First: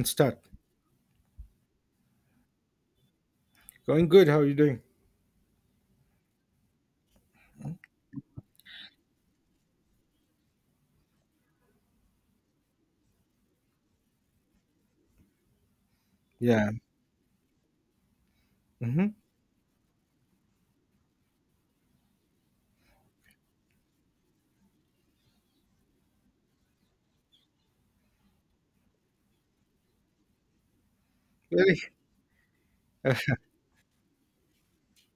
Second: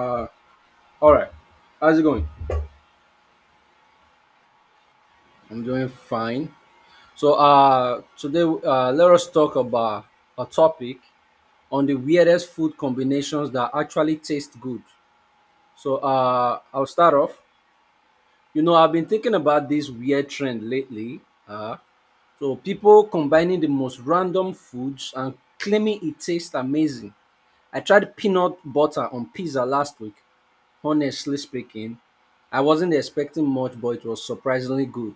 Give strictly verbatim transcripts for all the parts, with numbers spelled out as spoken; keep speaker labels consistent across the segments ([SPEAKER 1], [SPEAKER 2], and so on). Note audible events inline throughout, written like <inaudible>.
[SPEAKER 1] Uh,
[SPEAKER 2] Start.
[SPEAKER 1] all right. How's it going?
[SPEAKER 2] Going good. How are you doing?
[SPEAKER 1] I'm doing fine. So uh, today, uh, let us talk about a topic on the weirdest food combinations that actually taste good. So uh,
[SPEAKER 2] Yeah.
[SPEAKER 1] I'll start off. You know, I've
[SPEAKER 2] Hmm.
[SPEAKER 1] been thinking about this weird trend lately. Uh, so people combining the most random foods and claiming it tastes amazing. I tried peanut butter on pizza last week. Honestly
[SPEAKER 2] Really?
[SPEAKER 1] speaking, I wasn't
[SPEAKER 2] Uh,
[SPEAKER 1] expecting much, but it was surprisingly good.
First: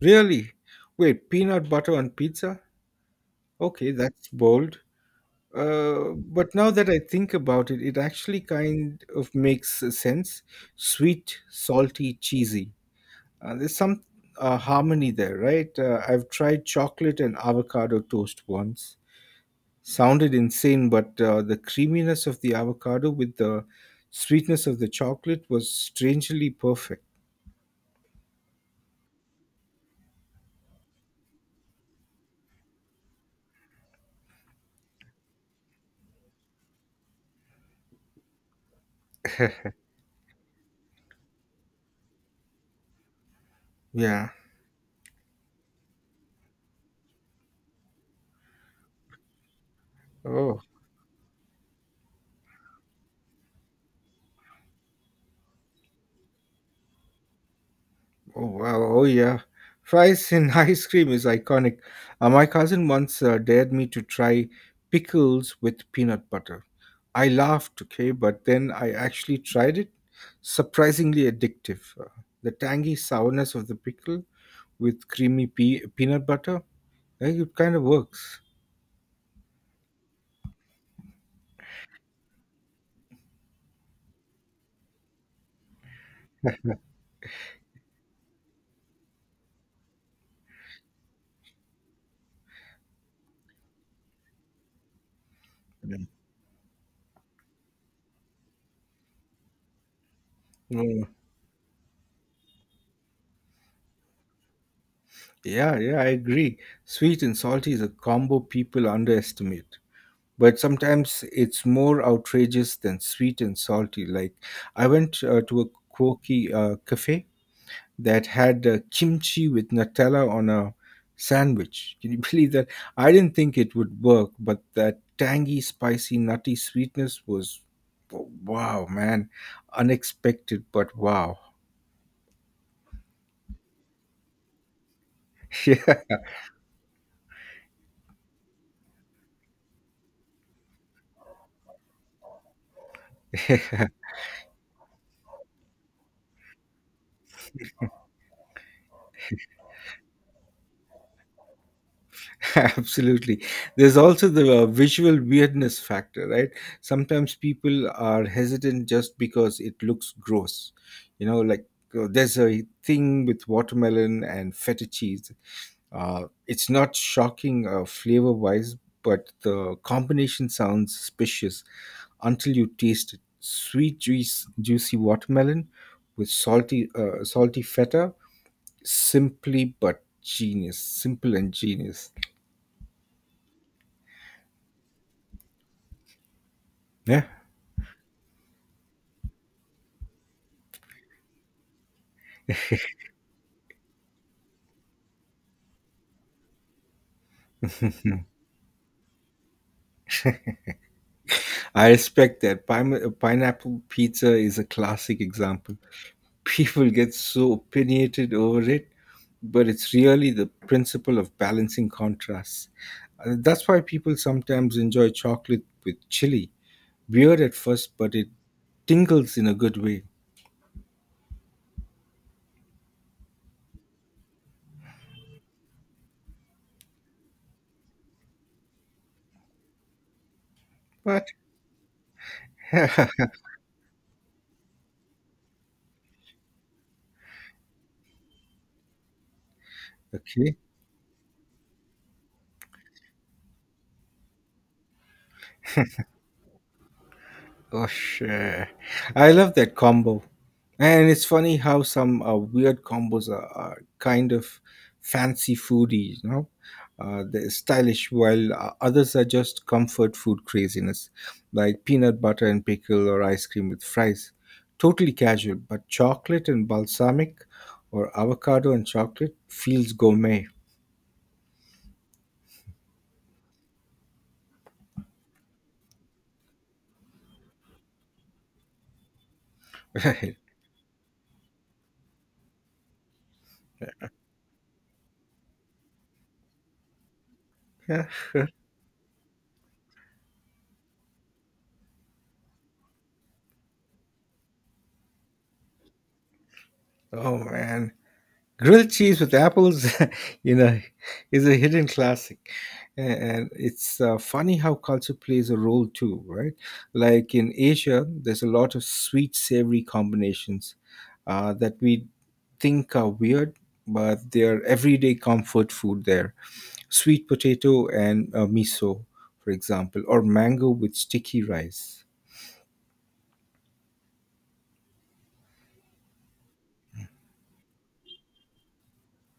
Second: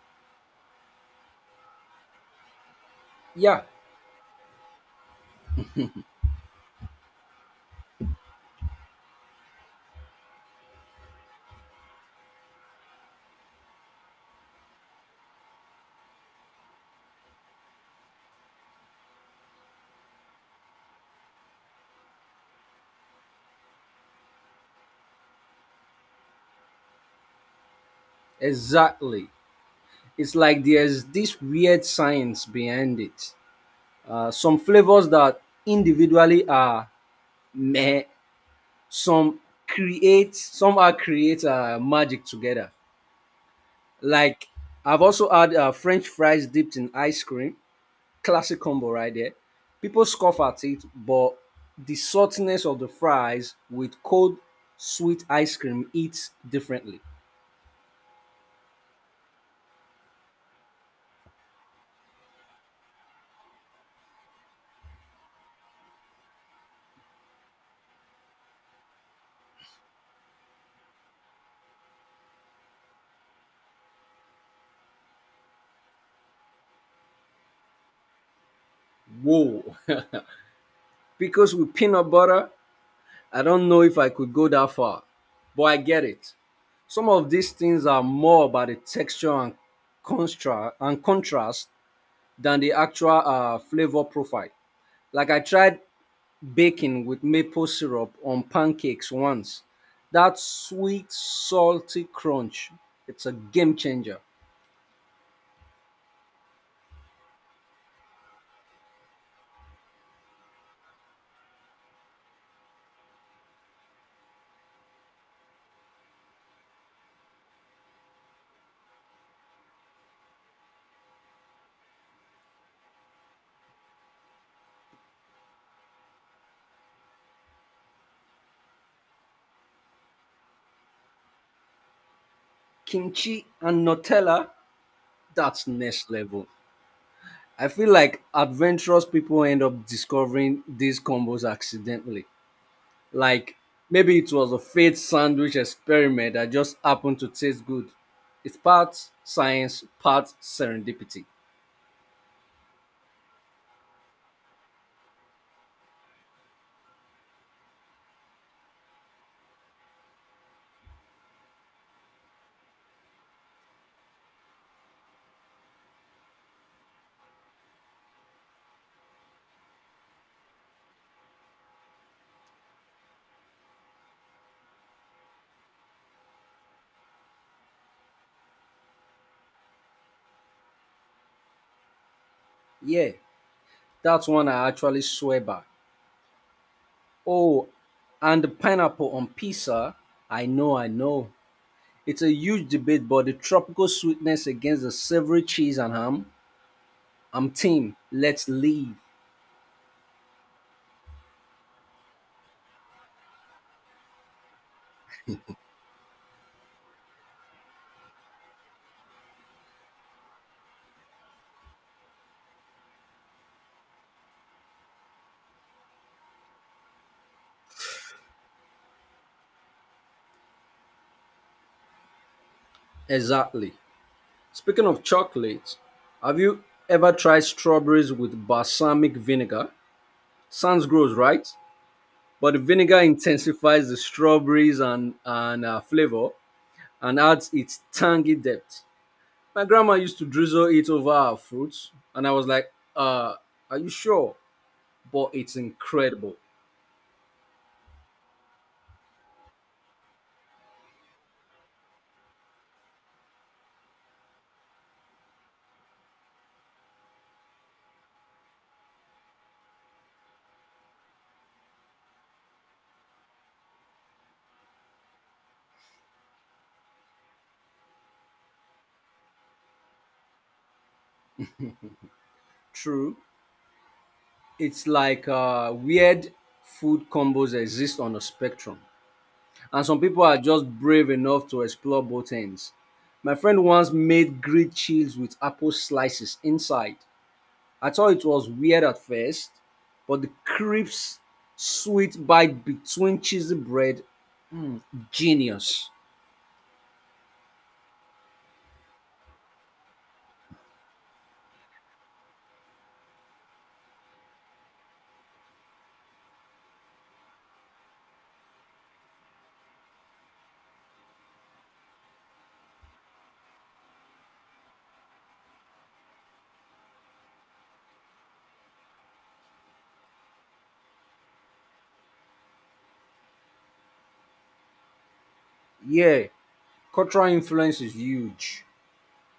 [SPEAKER 2] Really? Wait, peanut butter on pizza?
[SPEAKER 1] Yeah,
[SPEAKER 2] Okay, that's bold. Uh, but now that I think about it, it actually kind of makes sense. Sweet, salty, cheesy. Uh, there's some uh, harmony there, right? Uh, I've tried chocolate and avocado toast once. Sounded insane, but uh, the creaminess of the avocado with the sweetness of the chocolate was strangely perfect.
[SPEAKER 1] exactly. It's like there's this weird science behind it. Uh, some flavors that individually are meh, some create somehow create uh, magic together.
[SPEAKER 2] Yeah.
[SPEAKER 1] Like I've also had uh, French fries dipped in ice cream, classic combo right there. People scoff
[SPEAKER 2] Oh,
[SPEAKER 1] at it, but the saltiness of the fries with cold sweet ice cream eats differently.
[SPEAKER 2] oh wow, oh yeah. Fries in <laughs> ice cream is iconic. Uh, my cousin once uh, dared me to try pickles with peanut butter. I laughed, okay, but then I actually tried it. Surprisingly addictive. Uh, the tangy sourness of the pickle with creamy pea- peanut butter, I think it kind of works.
[SPEAKER 1] Whoa! <laughs> Because with peanut butter, I don't know if I could go that far, but I get it. Some of these things are more about the texture and contrast and contrast than the actual uh, flavor profile. Like I tried
[SPEAKER 2] Mm.
[SPEAKER 1] baking with maple syrup on pancakes once. That
[SPEAKER 2] Mm.
[SPEAKER 1] sweet, salty crunch, it's a game changer.
[SPEAKER 2] Yeah, yeah, I agree. Sweet and salty is a combo people underestimate, but sometimes it's more outrageous than sweet and salty. Like I went uh, to a quirky uh, cafe that had uh, kimchi with Nutella on a sandwich. Can you <laughs> believe that? I didn't think it would work, but that tangy, spicy, nutty sweetness was wow, man, unexpected, but wow.
[SPEAKER 1] Kimchi and Nutella, that's
[SPEAKER 2] <laughs>
[SPEAKER 1] next level. I feel like adventurous people end up discovering these combos accidentally. Like maybe it was a fate sandwich experiment that just happened to taste good. It's part science, part serendipity.
[SPEAKER 2] <laughs> Absolutely. There's also the uh, visual weirdness factor, right? Sometimes people are hesitant just because it looks gross. You know, like uh, there's a thing with watermelon and feta cheese. Uh, it's not shocking uh, flavor wise, but the combination sounds suspicious until you taste it. Sweet, juice, juicy watermelon with salty, uh, salty feta. Simply but genius. Simple and genius.
[SPEAKER 1] Yeah. That's one I actually swear by.
[SPEAKER 2] Yeah.
[SPEAKER 1] Oh, and the pineapple on pizza. I know, I know. It's a huge debate, but the tropical sweetness against the savory cheese and ham. I'm team. Let's leave.
[SPEAKER 2] I respect that. Pine- pineapple pizza is a classic example. <laughs> People get so opinionated over it, but it's really the principle of balancing contrasts. Uh, That's why people sometimes enjoy chocolate with chili. Weird at first, but it tingles in a good way.
[SPEAKER 1] Exactly. Speaking of chocolates, have you ever tried strawberries with balsamic vinegar? Sounds gross,
[SPEAKER 2] But
[SPEAKER 1] right? But the vinegar
[SPEAKER 2] <laughs>
[SPEAKER 1] intensifies the strawberries and and uh, flavor and adds its tangy depth. My grandma used to
[SPEAKER 2] okay.
[SPEAKER 1] drizzle it over her fruits, and I was like, uh, are you sure? But it's incredible.
[SPEAKER 2] Gosh, uh, I love that combo. And it's funny how some uh, weird combos are, are kind of fancy foodies, you know? Uh, they're stylish, while uh, others are just comfort food craziness, like peanut butter and pickle or ice cream with fries. Totally casual, but chocolate and balsamic or avocado and chocolate feels gourmet.
[SPEAKER 1] True. It's like uh, weird food combos exist on a spectrum, and some
[SPEAKER 2] <laughs>
[SPEAKER 1] people
[SPEAKER 2] Right.
[SPEAKER 1] are just brave enough to explore both ends. My friend once made grilled cheese with apple slices inside. I
[SPEAKER 2] Yeah.
[SPEAKER 1] thought it was weird at first, but the crisp, sweet bite between cheesy bread, genius.
[SPEAKER 2] Oh man. Grilled cheese with apples, <laughs> you know, is a hidden classic. A- And it's uh, funny how culture plays a role too, right? Like in Asia, there's a lot of sweet, savory combinations uh, that we think are weird, but they're everyday comfort food there. Sweet potato and uh, miso, for example, or mango with sticky rice.
[SPEAKER 1] Yeah. Cultural influence is huge.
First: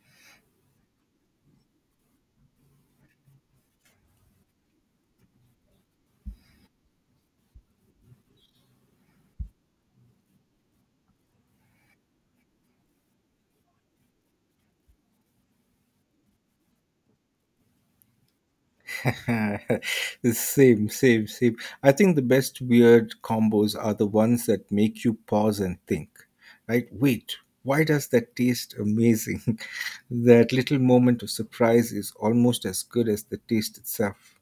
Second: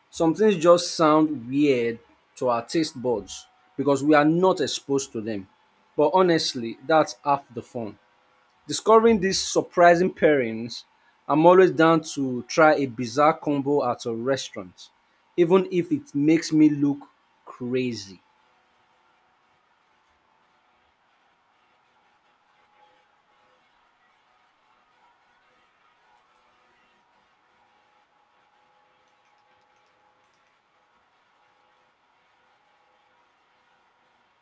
[SPEAKER 1] Some things just sound weird to our taste buds because we are not exposed to them. But honestly, that's half the fun. Discovering these surprising pairings, I'm always down to try a bizarre combo at a restaurant, even if it makes me look crazy.
[SPEAKER 2] <laughs> same, same, Same. I think the best weird combos are the ones that make you pause and think, right? Wait, why does that taste amazing? <laughs> That little moment of surprise is almost as good as the taste itself.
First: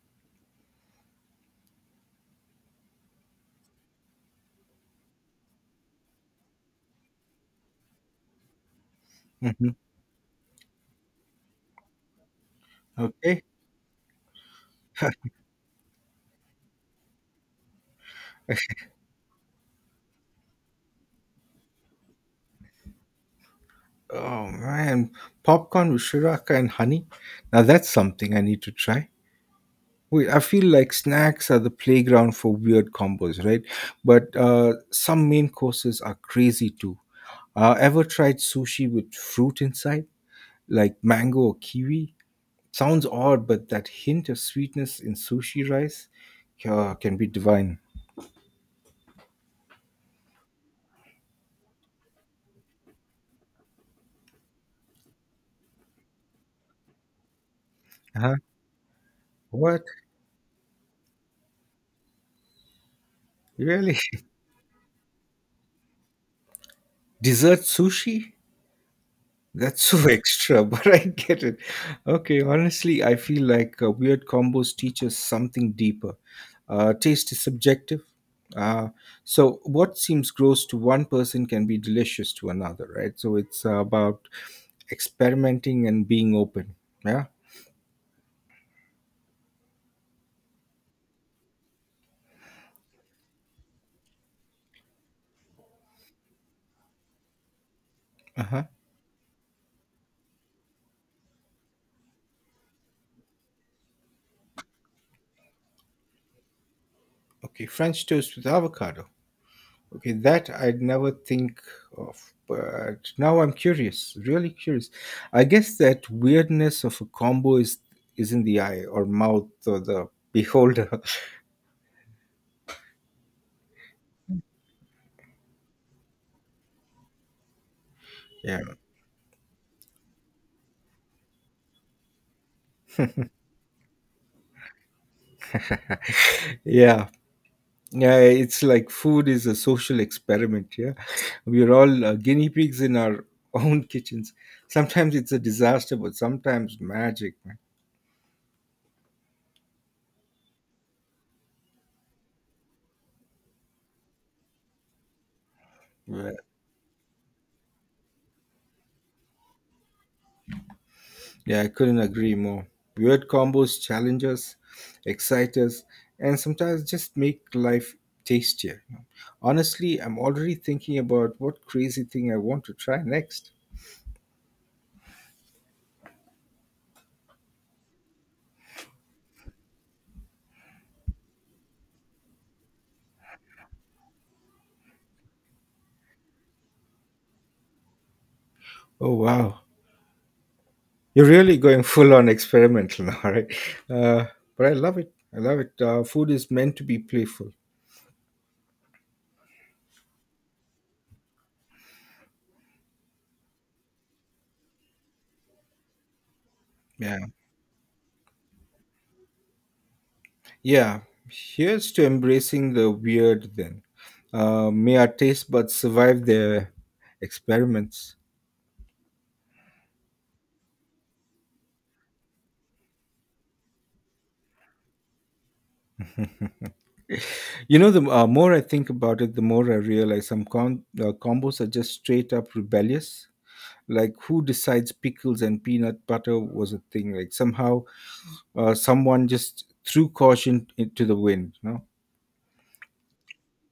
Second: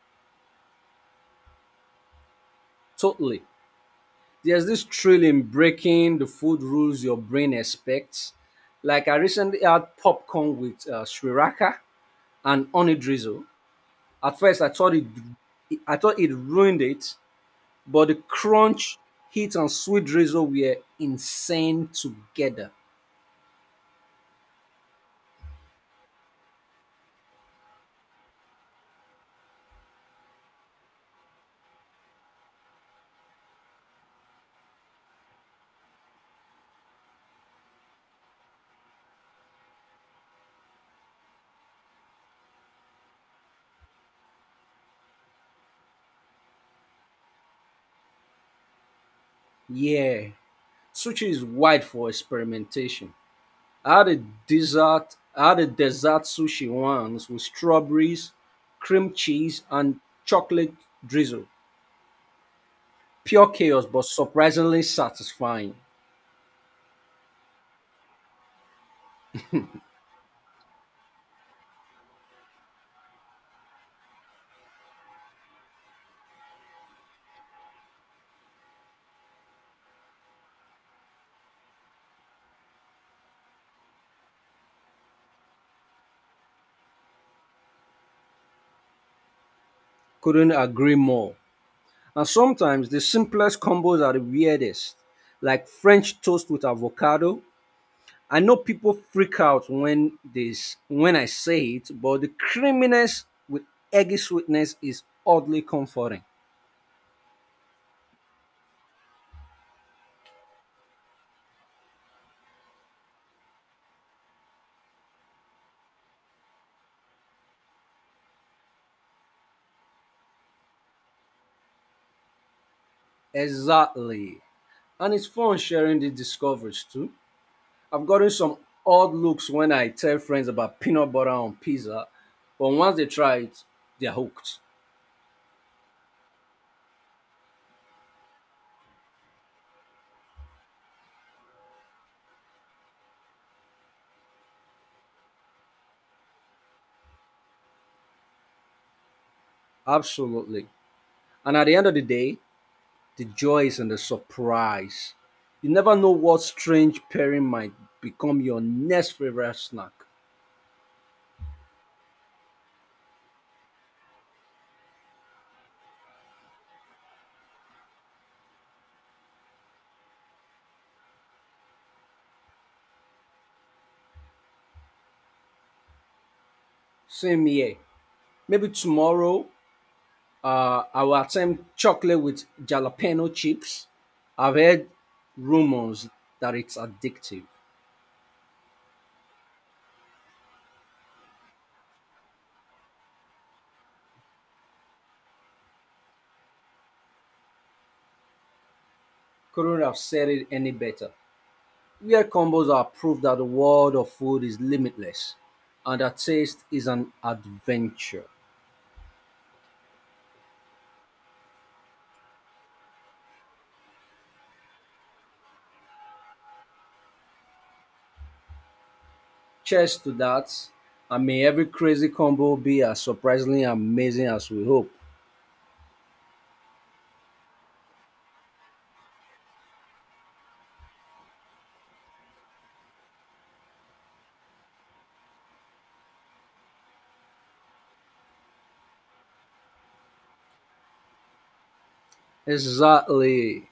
[SPEAKER 1] Totally. There's this thrill in breaking the food rules your brain expects. Like I recently
[SPEAKER 2] Hmm.
[SPEAKER 1] had popcorn with uh, sriracha and honey
[SPEAKER 2] Okay.
[SPEAKER 1] drizzle. At first, I thought it, I thought it ruined it, but the
[SPEAKER 2] <laughs>
[SPEAKER 1] crunch, heat, and sweet drizzle were insane together.
[SPEAKER 2] Oh man, popcorn with shiraka and honey. Now that's something I need to try. Wait, I feel like snacks are the playground for weird combos, right? But uh, some main courses are crazy too. Uh, ever tried sushi with fruit inside, like mango or kiwi? Sounds odd, but that hint of sweetness in sushi rice uh, can be divine.
[SPEAKER 1] Yeah, sushi is wide for experimentation. I had a dessert, I had a dessert sushi once with strawberries,
[SPEAKER 2] Uh-huh.
[SPEAKER 1] cream cheese,
[SPEAKER 2] What?
[SPEAKER 1] and chocolate drizzle. Pure chaos,
[SPEAKER 2] Really?
[SPEAKER 1] but surprisingly satisfying.
[SPEAKER 2] <laughs> Dessert sushi? That's so <laughs> extra, but I get it. Okay, honestly, I feel like uh, weird combos teach us something deeper. Uh, taste is subjective. Uh, so, what seems gross to one person can be delicious to another, right? So, it's uh, about experimenting and being open. Yeah.
[SPEAKER 1] Couldn't agree more. And sometimes the simplest combos are the weirdest, like French toast with avocado. I
[SPEAKER 2] Uh
[SPEAKER 1] know
[SPEAKER 2] huh.
[SPEAKER 1] people freak out when this when I say it, but the creaminess with eggy sweetness is oddly comforting.
[SPEAKER 2] Okay, French toast with avocado. Okay, that I'd never think of, but now I'm curious, really curious. I guess that weirdness of a combo is is in the eye or mouth or the beholder.
[SPEAKER 1] Exactly. And it's fun sharing the discoveries too. I've gotten
[SPEAKER 2] <laughs>
[SPEAKER 1] some
[SPEAKER 2] Yeah,
[SPEAKER 1] odd looks when I tell friends about peanut butter on pizza, but once they try it, they're hooked.
[SPEAKER 2] yeah, yeah. It's like food is a social experiment. Yeah, we're all uh, guinea pigs in our <laughs> own kitchens. Sometimes it's a disaster, but sometimes magic,
[SPEAKER 1] Absolutely. And at the end of the day, the joy is in the surprise. You never know
[SPEAKER 2] man.
[SPEAKER 1] what strange pairing might become your next favorite snack.
[SPEAKER 2] Yeah, I couldn't agree more. Weird combos challenge us, excite us, and sometimes just make life tastier. Honestly, I'm already thinking about what crazy thing I want to try next.
[SPEAKER 1] Same here. Maybe tomorrow uh, I will attempt chocolate with jalapeno chips. I've heard rumors that it's addictive.
[SPEAKER 2] Oh, wow. You're really going full on experimental now, <laughs> right? Uh, but I love it. I love it. Uh, food is meant to be playful.
[SPEAKER 1] Couldn't have said it any better. Weird combos are proof that the world of food is limitless and that taste is an
[SPEAKER 2] Yeah.
[SPEAKER 1] adventure.
[SPEAKER 2] Yeah. Here's to embracing the weird then. Uh, may our taste buds survive their experiments.
[SPEAKER 1] Cheers to that. And may every crazy combo be as surprisingly amazing as we hope.
[SPEAKER 2] You know, the uh, more I think about it, the more I realize some com- uh, combos are just straight up rebellious. Like, who decides pickles and peanut butter was a thing? Like, somehow uh, someone just threw caution into the wind, no?
[SPEAKER 1] Exactly.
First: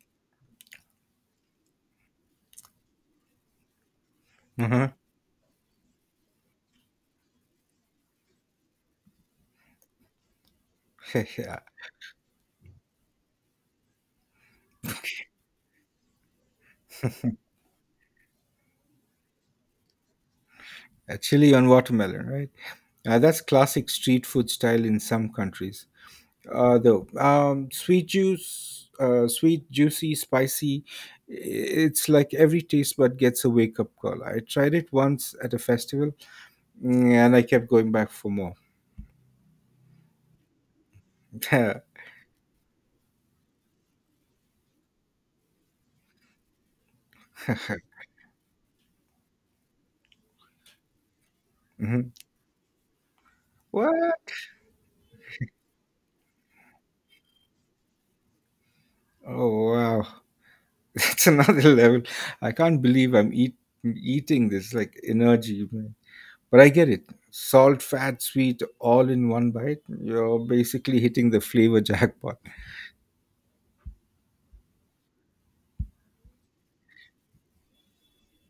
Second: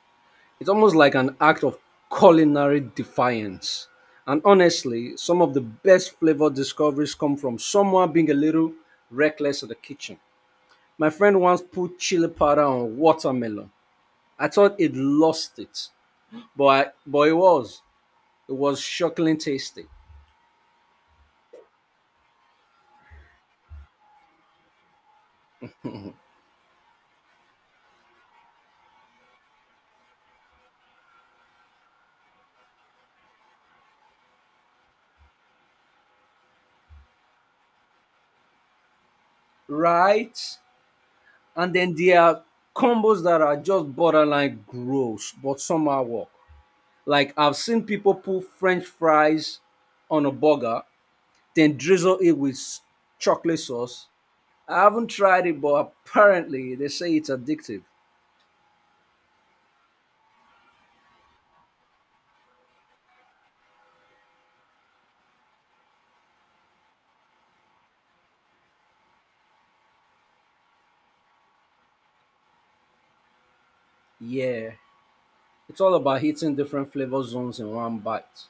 [SPEAKER 1] It's almost like an act of culinary defiance. And
[SPEAKER 2] uh
[SPEAKER 1] honestly, some of the best flavor discoveries come from someone being a little reckless in the kitchen. My
[SPEAKER 2] <laughs>
[SPEAKER 1] friend
[SPEAKER 2] yeah.
[SPEAKER 1] once put chili powder on watermelon. I thought it lost it, but I, but it was it was shockingly tasty,
[SPEAKER 2] Uh, Chili on watermelon, right? Uh, that's classic street food style in some countries. Uh, though, um, sweet juice, uh, sweet, juicy, spicy, it's like every taste bud gets a wake up call. I tried it once at a festival. Mm. And I kept going back for more.
[SPEAKER 1] right?
[SPEAKER 2] <laughs>
[SPEAKER 1] And then there are combos that are just borderline gross, but somehow work. Like I've seen people put French fries on a burger then
[SPEAKER 2] Mhm.
[SPEAKER 1] drizzle it with s- chocolate sauce.
[SPEAKER 2] What?
[SPEAKER 1] I haven't tried it, but apparently they say it's addictive.
[SPEAKER 2] Oh, wow. <laughs> That's another level. I can't believe I'm eat, eating this like energy, man. But I get it. Salt, fat, sweet, all in one bite. You're basically hitting the flavor <laughs> jackpot.
[SPEAKER 1] Yeah, it's all about hitting different flavor zones in one bite.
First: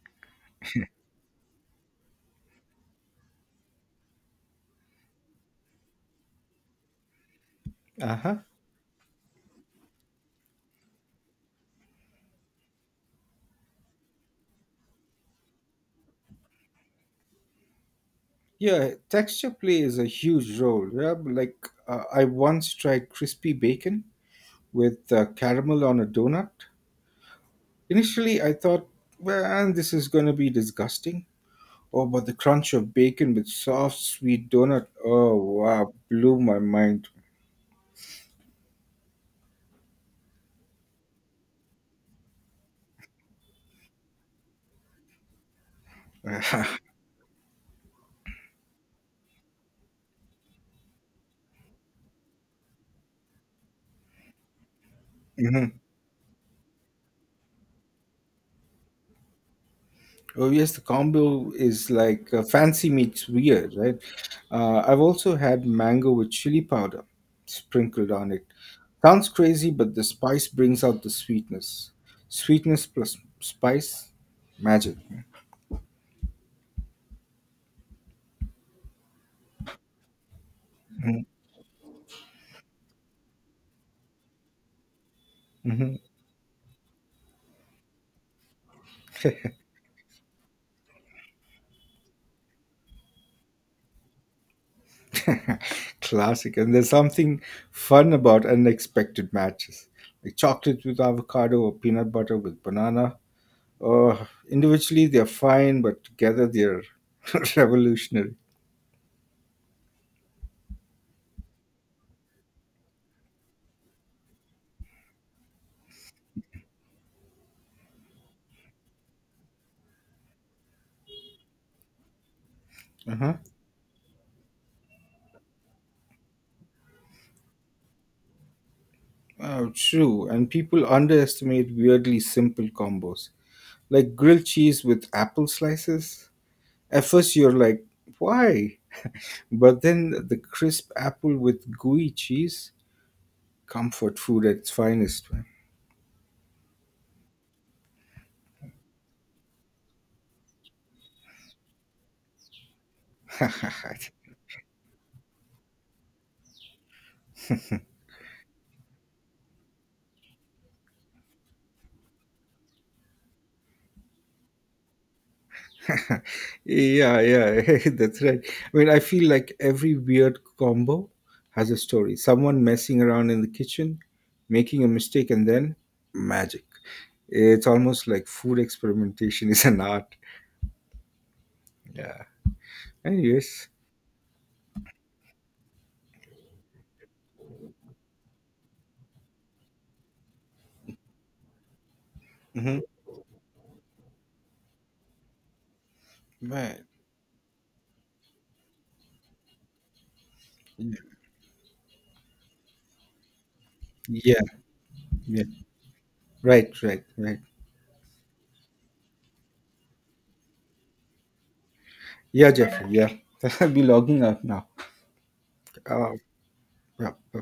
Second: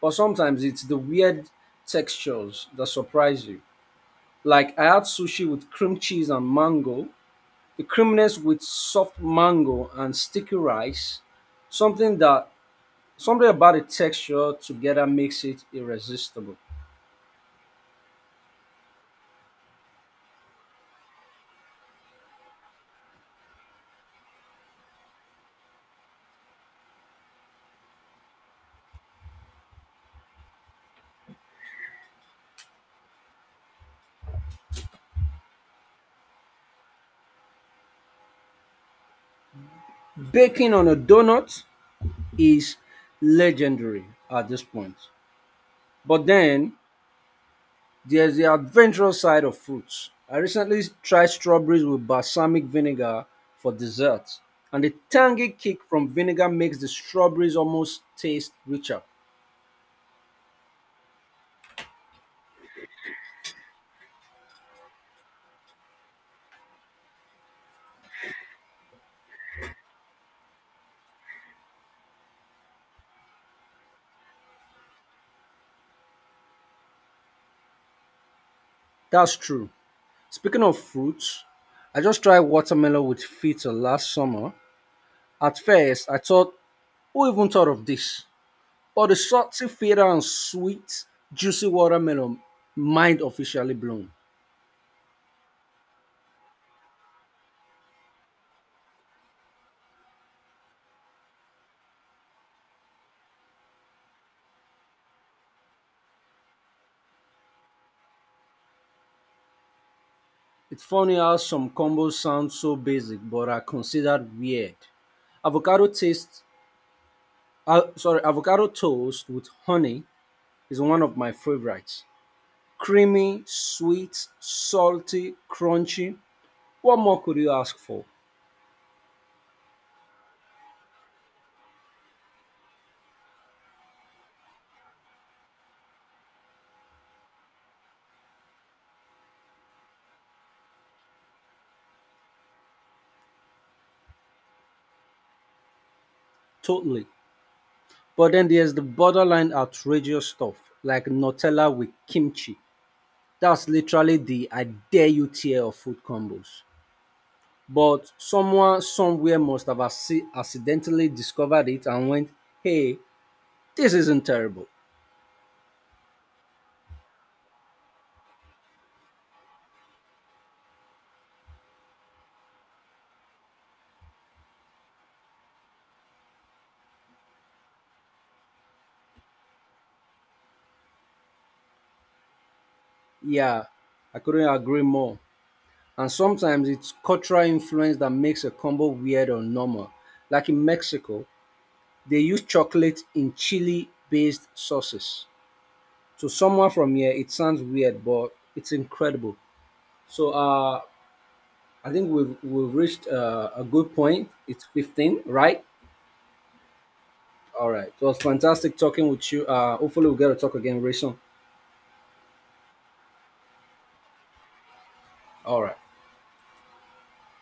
[SPEAKER 1] But sometimes it's the weird textures that surprise you. Like I had sushi with cream cheese and mango, the
[SPEAKER 2] Uh huh.
[SPEAKER 1] creaminess with soft mango and sticky rice. Something that Something about the texture together makes it irresistible.
[SPEAKER 2] Yeah, texture plays a huge role. Yeah, but like uh, I once tried crispy bacon with uh, caramel on a donut. Initially, I thought, well, this is going to be disgusting. Oh, but the crunch of bacon with soft, sweet donut. Oh, wow, blew my mind. <laughs>
[SPEAKER 1] Baking on a donut is legendary at this point. But then there's the adventurous side of fruits. I recently tried strawberries with balsamic vinegar for dessert, and the tangy
[SPEAKER 2] Mhm.
[SPEAKER 1] kick from vinegar makes the strawberries almost taste richer.
[SPEAKER 2] Oh, yes, the combo is like uh, fancy meets weird, right? Uh, I've also had mango with chili powder sprinkled on it. Sounds crazy, but the spice brings out the sweetness. Sweetness plus spice, magic.
[SPEAKER 1] That's true. Speaking of
[SPEAKER 2] Mhm.
[SPEAKER 1] fruits, I just tried watermelon with feta last summer. At
[SPEAKER 2] Mhm.
[SPEAKER 1] first, I thought, who even thought of this? But the salty feta and sweet, juicy watermelon, mind officially blown.
[SPEAKER 2] <laughs> Classic. And there's something fun about unexpected matches, like chocolate with avocado or peanut butter with banana. Uh, Individually, they're fine, but together, they're <laughs> revolutionary.
[SPEAKER 1] It's funny how some combos sound so basic but are considered weird. Avocado taste, uh, sorry, avocado toast with honey is one of my favorites.
[SPEAKER 2] Uh-huh.
[SPEAKER 1] Creamy, sweet, salty, crunchy. What more could you ask for?
[SPEAKER 2] Oh, true. And people underestimate weirdly simple combos, like grilled cheese with apple slices. At first, you're like, why? But then the crisp apple with gooey cheese, comfort food at its finest, man.
[SPEAKER 1] Totally. But then there's the borderline outrageous stuff like Nutella with kimchi. That's literally
[SPEAKER 2] <laughs>
[SPEAKER 1] the I dare you tier of food combos. But someone somewhere must have acci- accidentally discovered it and went, hey, this isn't terrible.
[SPEAKER 2] Yeah, yeah, <laughs> that's right. I mean, I feel like every weird combo has a story. Someone messing around in the kitchen, making a mistake, and then magic. It's almost like food experimentation <laughs> is an art. Yeah.
[SPEAKER 1] Yeah,
[SPEAKER 2] Anyways.
[SPEAKER 1] I couldn't agree more. And sometimes it's cultural influence that makes a combo weird or normal. Like in Mexico, they use
[SPEAKER 2] Hmm.
[SPEAKER 1] chocolate in chili based sauces. To someone
[SPEAKER 2] Right.
[SPEAKER 1] from here, it sounds weird, but it's incredible. So uh,
[SPEAKER 2] Yeah.
[SPEAKER 1] I think we've, we've reached uh, a good point.
[SPEAKER 2] Yeah,
[SPEAKER 1] It's fifteen,
[SPEAKER 2] yeah.
[SPEAKER 1] right?
[SPEAKER 2] Right, right, right.
[SPEAKER 1] All right. It was fantastic talking with you. Uh, hopefully we'll get to talk again very soon.
[SPEAKER 2] Yeah, Jeffrey, yeah. <laughs> I'll be logging out now.
[SPEAKER 1] All right.
[SPEAKER 2] Uh, yeah, yeah.